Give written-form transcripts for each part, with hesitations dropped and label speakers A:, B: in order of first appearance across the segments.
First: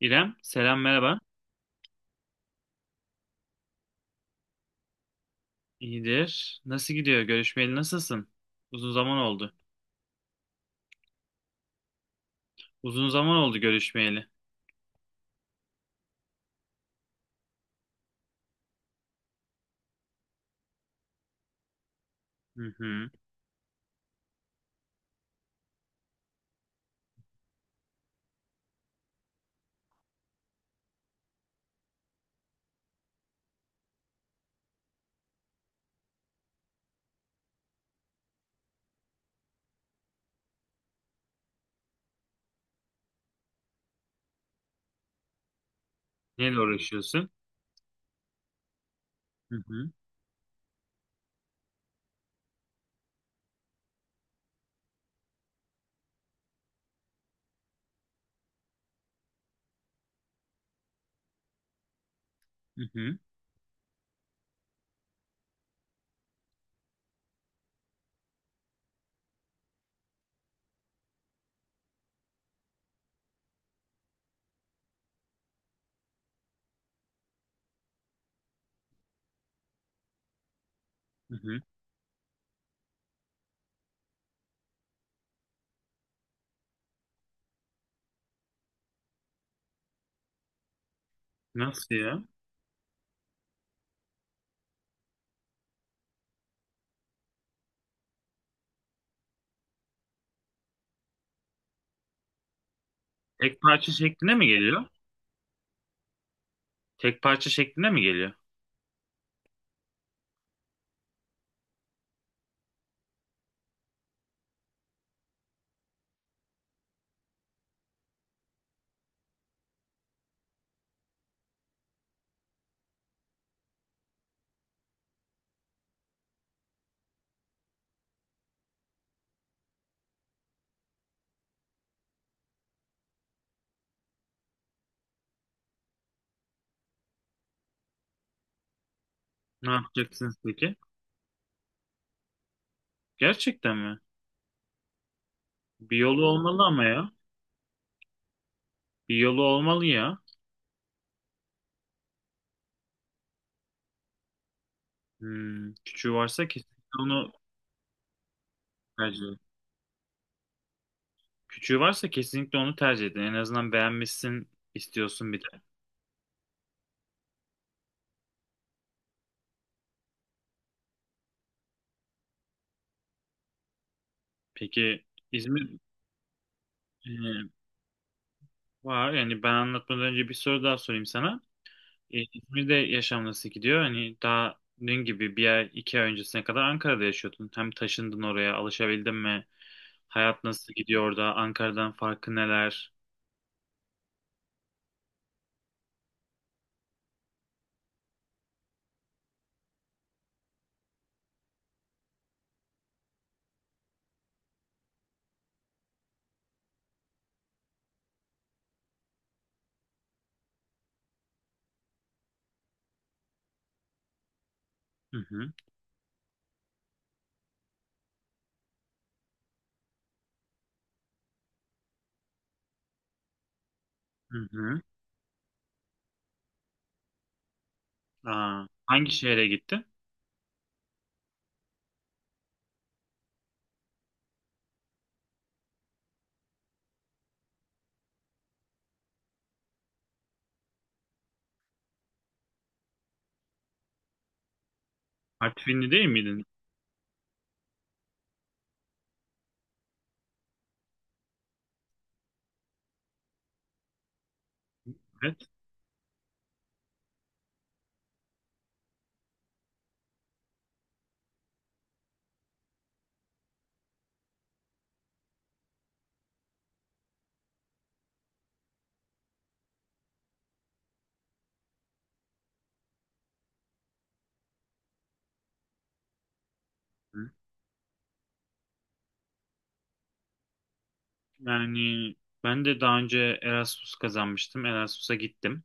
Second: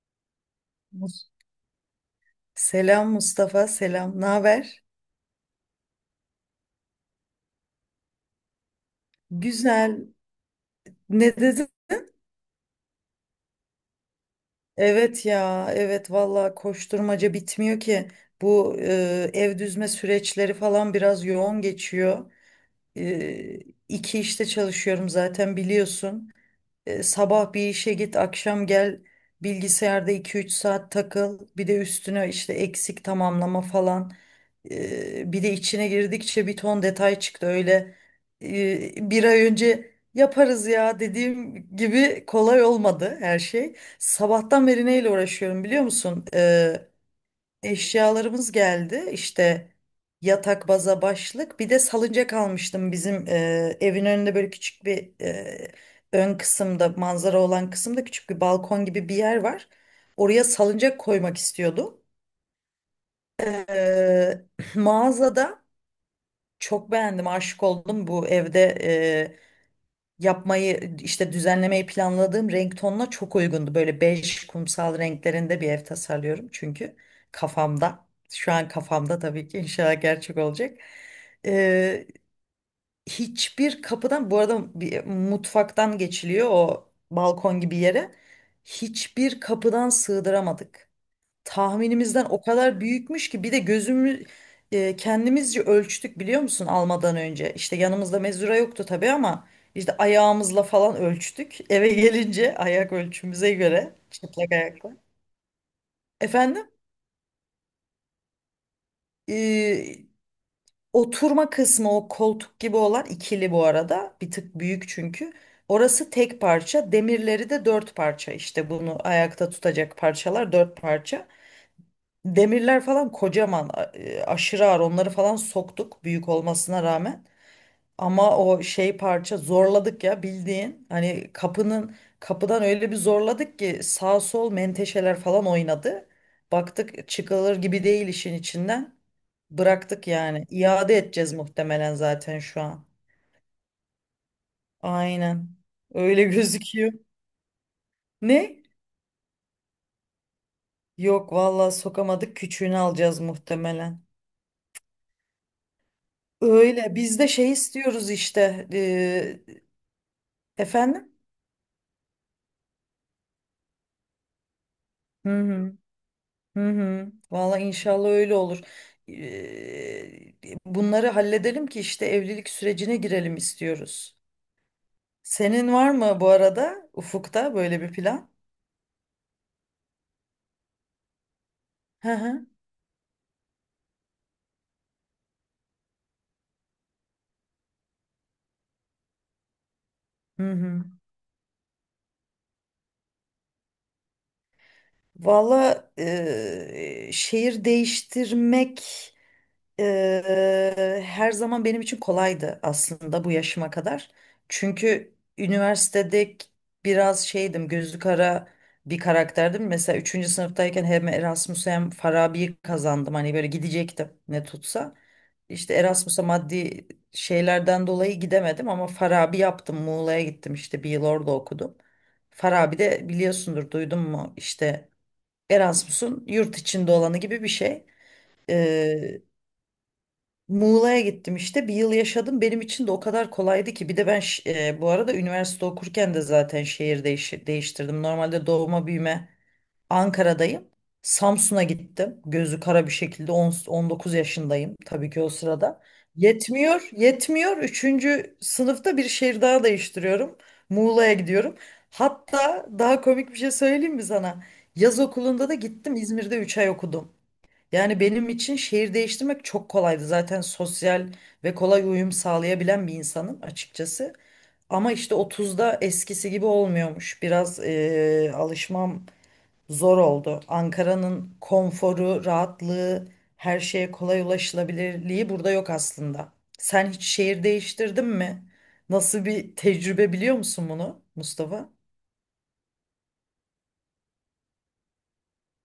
A: İrem, selam merhaba.
B: Mus- Selam Mustafa, selam. Ne haber?
A: İyidir. Nasıl gidiyor? Görüşmeyeli nasılsın? Uzun zaman oldu.
B: Güzel. Ne dedin?
A: Uzun zaman oldu görüşmeyeli.
B: Evet ya, evet valla koşturmaca bitmiyor ki. Bu ev düzme süreçleri falan biraz yoğun geçiyor.
A: Hı hı.
B: E, iki işte çalışıyorum zaten biliyorsun. Sabah bir işe git, akşam gel. Bilgisayarda iki üç saat takıl. Bir de üstüne işte eksik tamamlama falan. Bir de içine girdikçe bir ton detay çıktı öyle bir ay önce yaparız ya dediğim gibi kolay olmadı her şey. Sabahtan beri neyle uğraşıyorum biliyor musun?
A: Neyle uğraşıyorsun?
B: Eşyalarımız geldi
A: Hı
B: işte
A: hı.
B: yatak baza başlık bir de salıncak almıştım bizim evin önünde böyle küçük bir ön kısımda manzara olan kısımda küçük bir balkon gibi bir yer var. Oraya salıncak koymak istiyordum.
A: Hı hı.
B: Ee, Mağazada çok beğendim, aşık oldum. Bu evde yapmayı işte düzenlemeyi planladığım renk tonuna çok uygundu. Böyle bej kumsal renklerinde bir ev tasarlıyorum çünkü kafamda. Şu an kafamda tabii ki inşallah gerçek olacak.
A: Hı hı.
B: E, Hiçbir kapıdan bu arada bir mutfaktan geçiliyor o balkon gibi yere. Hiçbir kapıdan sığdıramadık
A: Nasıl ya?
B: tahminimizden o kadar büyükmüş ki bir de gözümü kendimizce ölçtük biliyor musun almadan önce. İşte yanımızda mezura yoktu tabii ama işte ayağımızla falan ölçtük. Eve gelince ayak ölçümüze
A: Tek parça
B: göre
A: şeklinde mi
B: çıplak
A: geliyor?
B: ayakla. Efendim
A: Tek parça şeklinde mi geliyor?
B: e, oturma kısmı o koltuk gibi olan ikili bu arada bir tık büyük çünkü. Orası tek parça demirleri de dört parça işte bunu ayakta tutacak parçalar dört parça. Demirler falan kocaman, aşırı ağır. Onları falan soktuk büyük olmasına rağmen. Ama o şey parça zorladık ya bildiğin. Hani kapının kapıdan öyle bir zorladık ki sağ sol menteşeler falan oynadı. Baktık çıkılır gibi değil işin içinden.
A: Ne
B: Bıraktık
A: yapacaksınız
B: yani.
A: peki?
B: İade edeceğiz muhtemelen zaten şu an.
A: Gerçekten mi?
B: Aynen.
A: Bir
B: Öyle
A: yolu olmalı ama
B: gözüküyor.
A: ya.
B: Ne?
A: Bir yolu olmalı ya.
B: Yok vallahi sokamadık. Küçüğünü alacağız muhtemelen.
A: Hmm. Küçüğü varsa
B: Öyle
A: kesinlikle
B: biz de
A: onu
B: şey istiyoruz işte.
A: tercih edin.
B: Efendim?
A: Küçüğü varsa kesinlikle onu tercih edin. En azından beğenmişsin
B: Hı
A: istiyorsun bir de.
B: hı. Hı hı. Valla inşallah öyle olur. Eee, Bunları halledelim ki işte evlilik sürecine girelim istiyoruz.
A: Peki İzmir,
B: Senin var mı bu arada
A: ee,
B: ufukta böyle bir plan?
A: var yani ben anlatmadan önce bir soru daha sorayım sana.
B: Hı hı.
A: İzmir'de yaşam nasıl gidiyor? Hani daha dün gibi bir ay iki ay öncesine kadar Ankara'da yaşıyordun. Hem taşındın oraya alışabildin mi? Hayat
B: Hı
A: nasıl
B: hı.
A: gidiyor orada? Ankara'dan farkı neler?
B: Valla şehir değiştirmek her zaman benim için kolaydı aslında bu yaşıma kadar. Çünkü üniversitede biraz şeydim, gözü kara bir karakterdim. Mesela üçüncü sınıftayken hem Erasmus hem Farabi'yi kazandım. Hani böyle gidecektim ne tutsa.
A: Hı hı.
B: İşte Erasmus'a maddi şeylerden dolayı gidemedim ama Farabi yaptım. Muğla'ya gittim işte bir yıl orada okudum. Farabi de biliyorsundur duydun mu
A: Hı hı.
B: işte Erasmus'un yurt içinde olanı gibi bir şey.
A: Aa, hangi şehre gittin?
B: Muğla'ya gittim işte bir yıl yaşadım benim için de o kadar kolaydı ki bir de ben bu arada üniversite okurken de zaten şehir değiştirdim normalde doğma büyüme Ankara'dayım, Samsun'a gittim gözü kara bir şekilde 19 yaşındayım tabii ki o sırada
A: Artvinli değil miydin?
B: yetmiyor yetmiyor üçüncü sınıfta bir şehir daha değiştiriyorum Muğla'ya gidiyorum hatta daha komik bir şey söyleyeyim mi sana yaz
A: Evet.
B: okulunda da gittim İzmir'de 3 ay okudum. Yani benim için şehir değiştirmek çok kolaydı. Zaten sosyal ve kolay uyum sağlayabilen bir insanım açıkçası. Ama işte 30'da eskisi gibi olmuyormuş. Biraz alışmam zor oldu. Ankara'nın konforu, rahatlığı, her şeye kolay ulaşılabilirliği burada yok aslında. Sen hiç
A: Hı.
B: şehir değiştirdin mi? Nasıl bir tecrübe biliyor musun bunu Mustafa?
A: Yani ben de daha önce Erasmus kazanmıştım. Erasmus'a gittim.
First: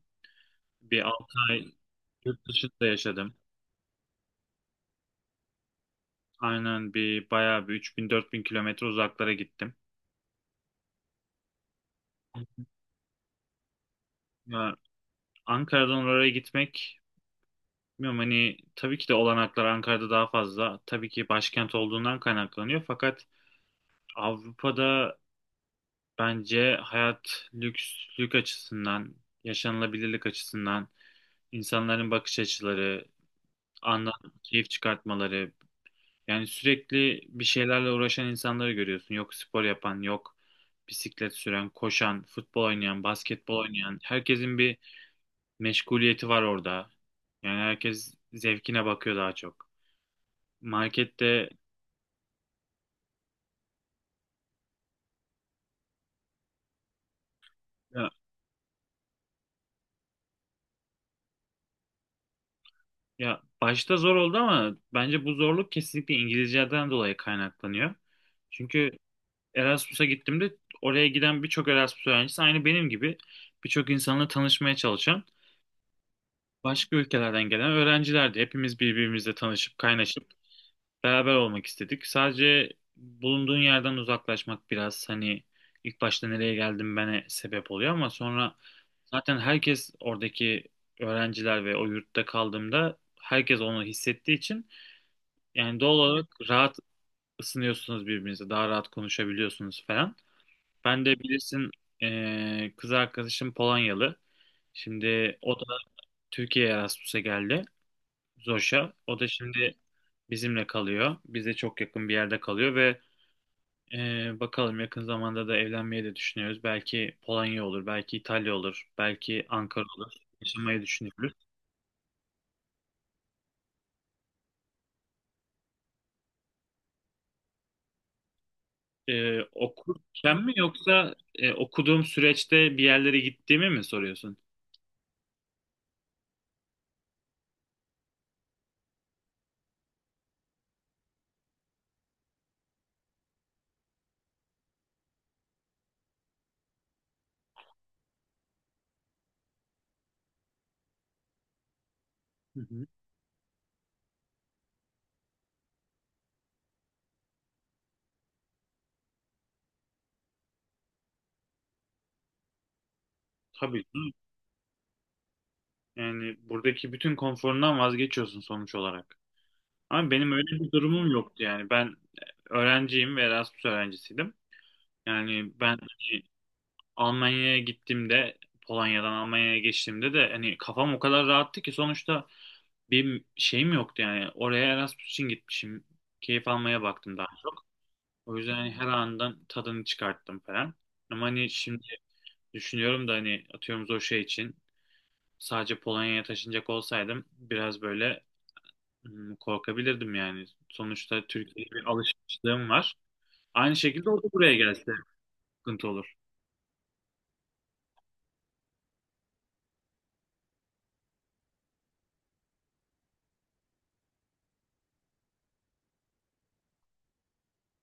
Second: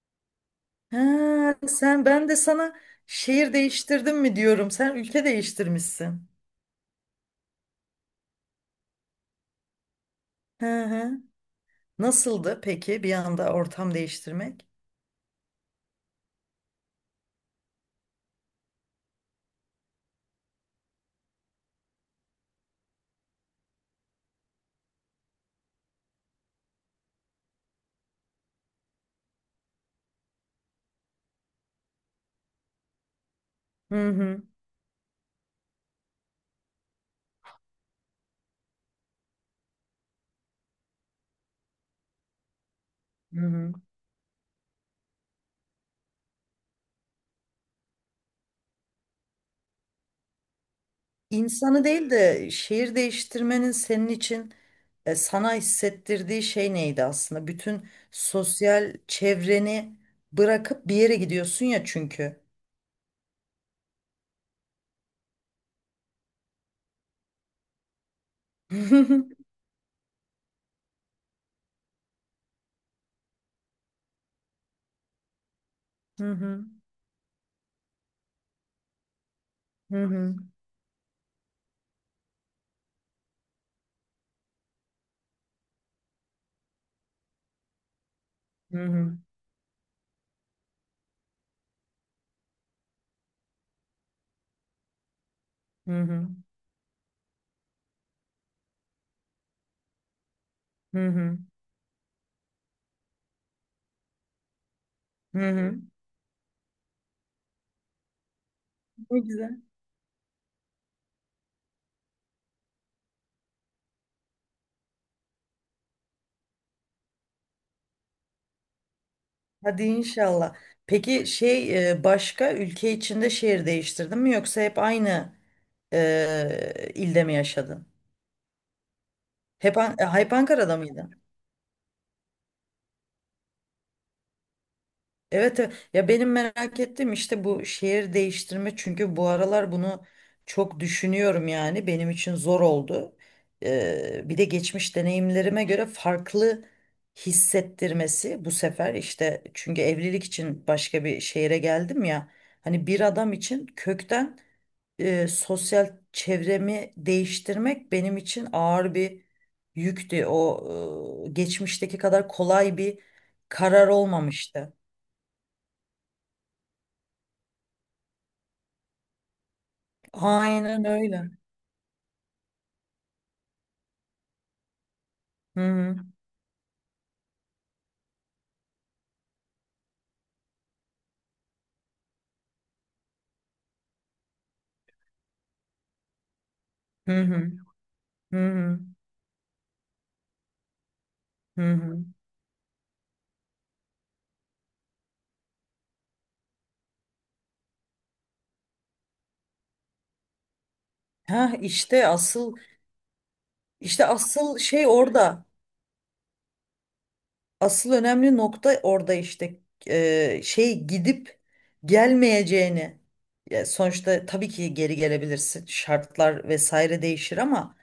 A: Bir 6
B: Ha,
A: ay
B: sen ben de
A: yurt
B: sana
A: dışında yaşadım.
B: şehir değiştirdim mi diyorum. Sen ülke değiştirmişsin.
A: Aynen, bir bayağı bir 3000-4000 kilometre uzaklara gittim.
B: Hı hı. Nasıldı peki bir anda ortam değiştirmek?
A: Ya, Ankara'dan oraya gitmek bilmiyorum hani tabii ki de olanaklar Ankara'da daha fazla. Tabii ki başkent olduğundan kaynaklanıyor. Fakat Avrupa'da bence hayat lükslük açısından, yaşanılabilirlik açısından, insanların bakış açıları,
B: Hı
A: andan
B: hı.
A: keyif çıkartmaları. Yani sürekli bir şeylerle uğraşan insanları görüyorsun. Yok spor yapan, yok bisiklet süren, koşan, futbol oynayan,
B: Hı
A: basketbol
B: hı.
A: oynayan. Herkesin bir meşguliyeti var orada. Yani herkes zevkine bakıyor daha çok. Markette
B: İnsanı değil de şehir değiştirmenin senin için sana hissettirdiği şey neydi aslında? Bütün
A: ya,
B: sosyal çevreni bırakıp bir yere gidiyorsun ya çünkü.
A: ya başta zor oldu ama bence bu zorluk kesinlikle İngilizceden dolayı kaynaklanıyor. Çünkü
B: Hı
A: Erasmus'a gittiğimde oraya giden birçok Erasmus öğrencisi aynı benim gibi birçok insanla tanışmaya çalışan
B: hı.
A: başka ülkelerden gelen öğrencilerdi. Hepimiz birbirimizle tanışıp
B: Hı
A: kaynaşıp
B: hı.
A: beraber olmak istedik. Sadece bulunduğun yerden uzaklaşmak biraz hani ilk başta nereye geldim bana sebep oluyor ama sonra
B: Hı hı.
A: zaten herkes oradaki öğrenciler ve o yurtta kaldığımda herkes onu hissettiği için yani doğal
B: Hı
A: olarak
B: hı.
A: rahat ısınıyorsunuz birbirinize, daha rahat konuşabiliyorsunuz falan.
B: Hı
A: Ben
B: hı.
A: de
B: Hı hı.
A: bilirsin kız arkadaşım Polonyalı. Şimdi o da Türkiye'ye Erasmus'a geldi. Zoş'a. O
B: Ne
A: da
B: güzel.
A: şimdi bizimle kalıyor. Bize çok yakın bir yerde kalıyor ve bakalım yakın zamanda da evlenmeyi de düşünüyoruz. Belki Polonya olur, belki İtalya olur, belki
B: Hadi
A: Ankara olur.
B: inşallah.
A: Yaşamayı
B: Peki
A: düşünüyoruz.
B: şey başka ülke içinde şehir değiştirdin mi yoksa hep aynı ilde mi yaşadın? Hep
A: Okurken mi
B: Ankara'da
A: yoksa
B: mıydın?
A: okuduğum süreçte bir yerlere gittiğimi mi soruyorsun?
B: Evet, evet. Ya benim merak ettiğim işte bu şehir değiştirme çünkü bu aralar bunu çok düşünüyorum yani benim için zor oldu. Bir de geçmiş deneyimlerime göre farklı hissettirmesi bu sefer işte çünkü evlilik için başka bir şehre geldim ya
A: Hı hı.
B: hani bir adam için kökten sosyal çevremi değiştirmek benim için ağır bir yüktü. O geçmişteki kadar kolay bir
A: Tabii
B: karar
A: ki.
B: olmamıştı.
A: Yani buradaki bütün konforundan vazgeçiyorsun sonuç olarak. Ama benim öyle bir
B: Aynen
A: durumum
B: öyle.
A: yoktu yani. Ben öğrenciyim ve Erasmus öğrencisiydim. Yani ben
B: Hı
A: hani, Almanya'ya gittiğimde Polonya'dan Almanya'ya geçtiğimde de hani kafam o kadar rahattı ki sonuçta bir şeyim yoktu yani. Oraya Erasmus için gitmişim. Keyif almaya
B: hı
A: baktım daha
B: hı
A: çok. O
B: hı hı
A: yüzden hani
B: hı.
A: her andan tadını çıkarttım falan. Ama hani
B: Hı.
A: şimdi
B: Hı.
A: düşünüyorum da hani atıyorum o şey için sadece Polonya'ya taşınacak olsaydım biraz böyle, hmm, korkabilirdim yani. Sonuçta
B: Ha
A: Türkiye'ye bir
B: işte asıl
A: alışmışlığım var. Aynı
B: işte
A: şekilde o da buraya
B: asıl şey
A: gelse
B: orada.
A: sıkıntı olur.
B: Asıl önemli nokta orada işte. Şey gidip gelmeyeceğini. Ya sonuçta tabii ki geri gelebilirsin. Şartlar vesaire değişir ama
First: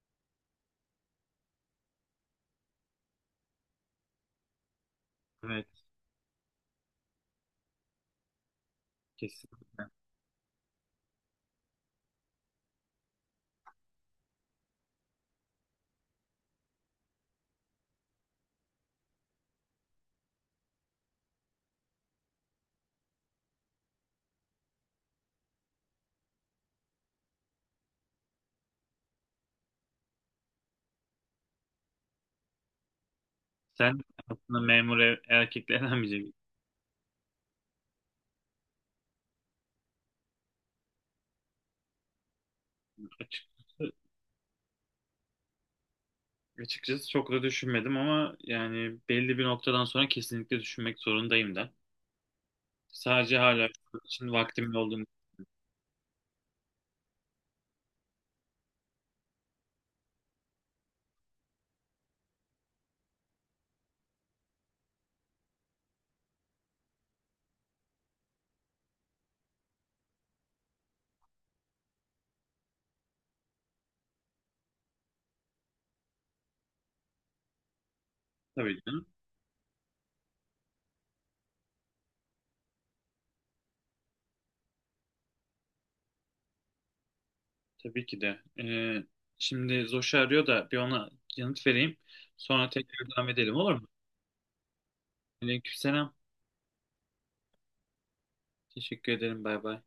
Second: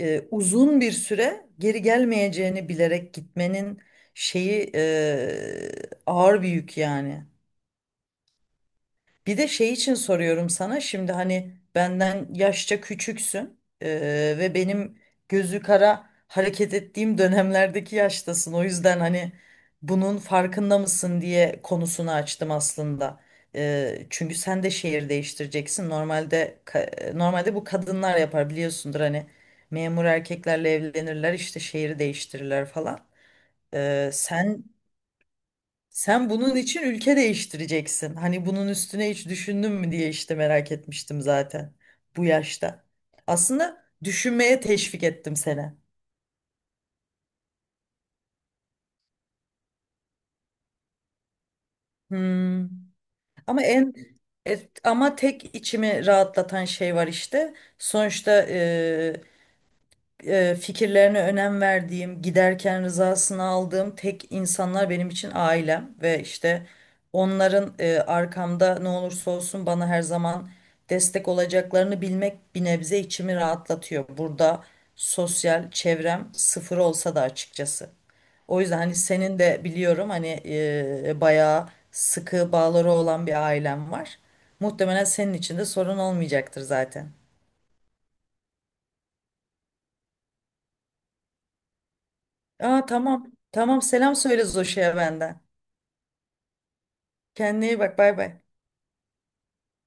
B: uzun bir süre geri gelmeyeceğini bilerek gitmenin şeyi
A: Evet,
B: ağır bir yük yani. Bir
A: kesin.
B: de şey için soruyorum sana şimdi hani benden yaşça küçüksün ve benim gözü kara hareket ettiğim dönemlerdeki yaştasın. O yüzden hani bunun farkında mısın diye konusunu açtım aslında. Çünkü sen de şehir değiştireceksin. Normalde normalde bu kadınlar yapar biliyorsundur hani memur erkeklerle evlenirler işte şehri değiştirirler falan.
A: Sen
B: Eee,
A: aslında
B: sen
A: memur erkeklerden
B: sen
A: biri
B: bunun için ülke değiştireceksin. Hani bunun üstüne hiç düşündün mü diye işte merak etmiştim zaten bu yaşta. Aslında
A: açıkçası.
B: düşünmeye teşvik ettim seni.
A: Açıkçası çok da düşünmedim ama yani belli bir noktadan sonra kesinlikle düşünmek zorundayım da.
B: Hmm.
A: Sadece
B: Ama
A: hala
B: en
A: şu an için
B: e,
A: vaktimin olduğunu
B: ama tek içimi rahatlatan şey var işte. Sonuçta fikirlerine önem verdiğim, giderken rızasını aldığım tek insanlar benim için ailem ve işte onların arkamda ne olursa olsun bana her zaman destek olacaklarını bilmek bir nebze içimi rahatlatıyor. Burada sosyal çevrem sıfır olsa da açıkçası. O yüzden
A: tabii
B: hani
A: canım.
B: senin de biliyorum hani bayağı sıkı bağları olan bir ailen var. Muhtemelen senin için de sorun olmayacaktır zaten.
A: Tabii ki de. Şimdi Zoş'u arıyor da bir ona yanıt vereyim. Sonra
B: Aa
A: tekrar devam
B: tamam.
A: edelim olur
B: Tamam
A: mu?
B: selam söyle Zoş'a benden.
A: Aleykümselam.
B: Kendine iyi bak bay bay.
A: Teşekkür ederim. Bay bay.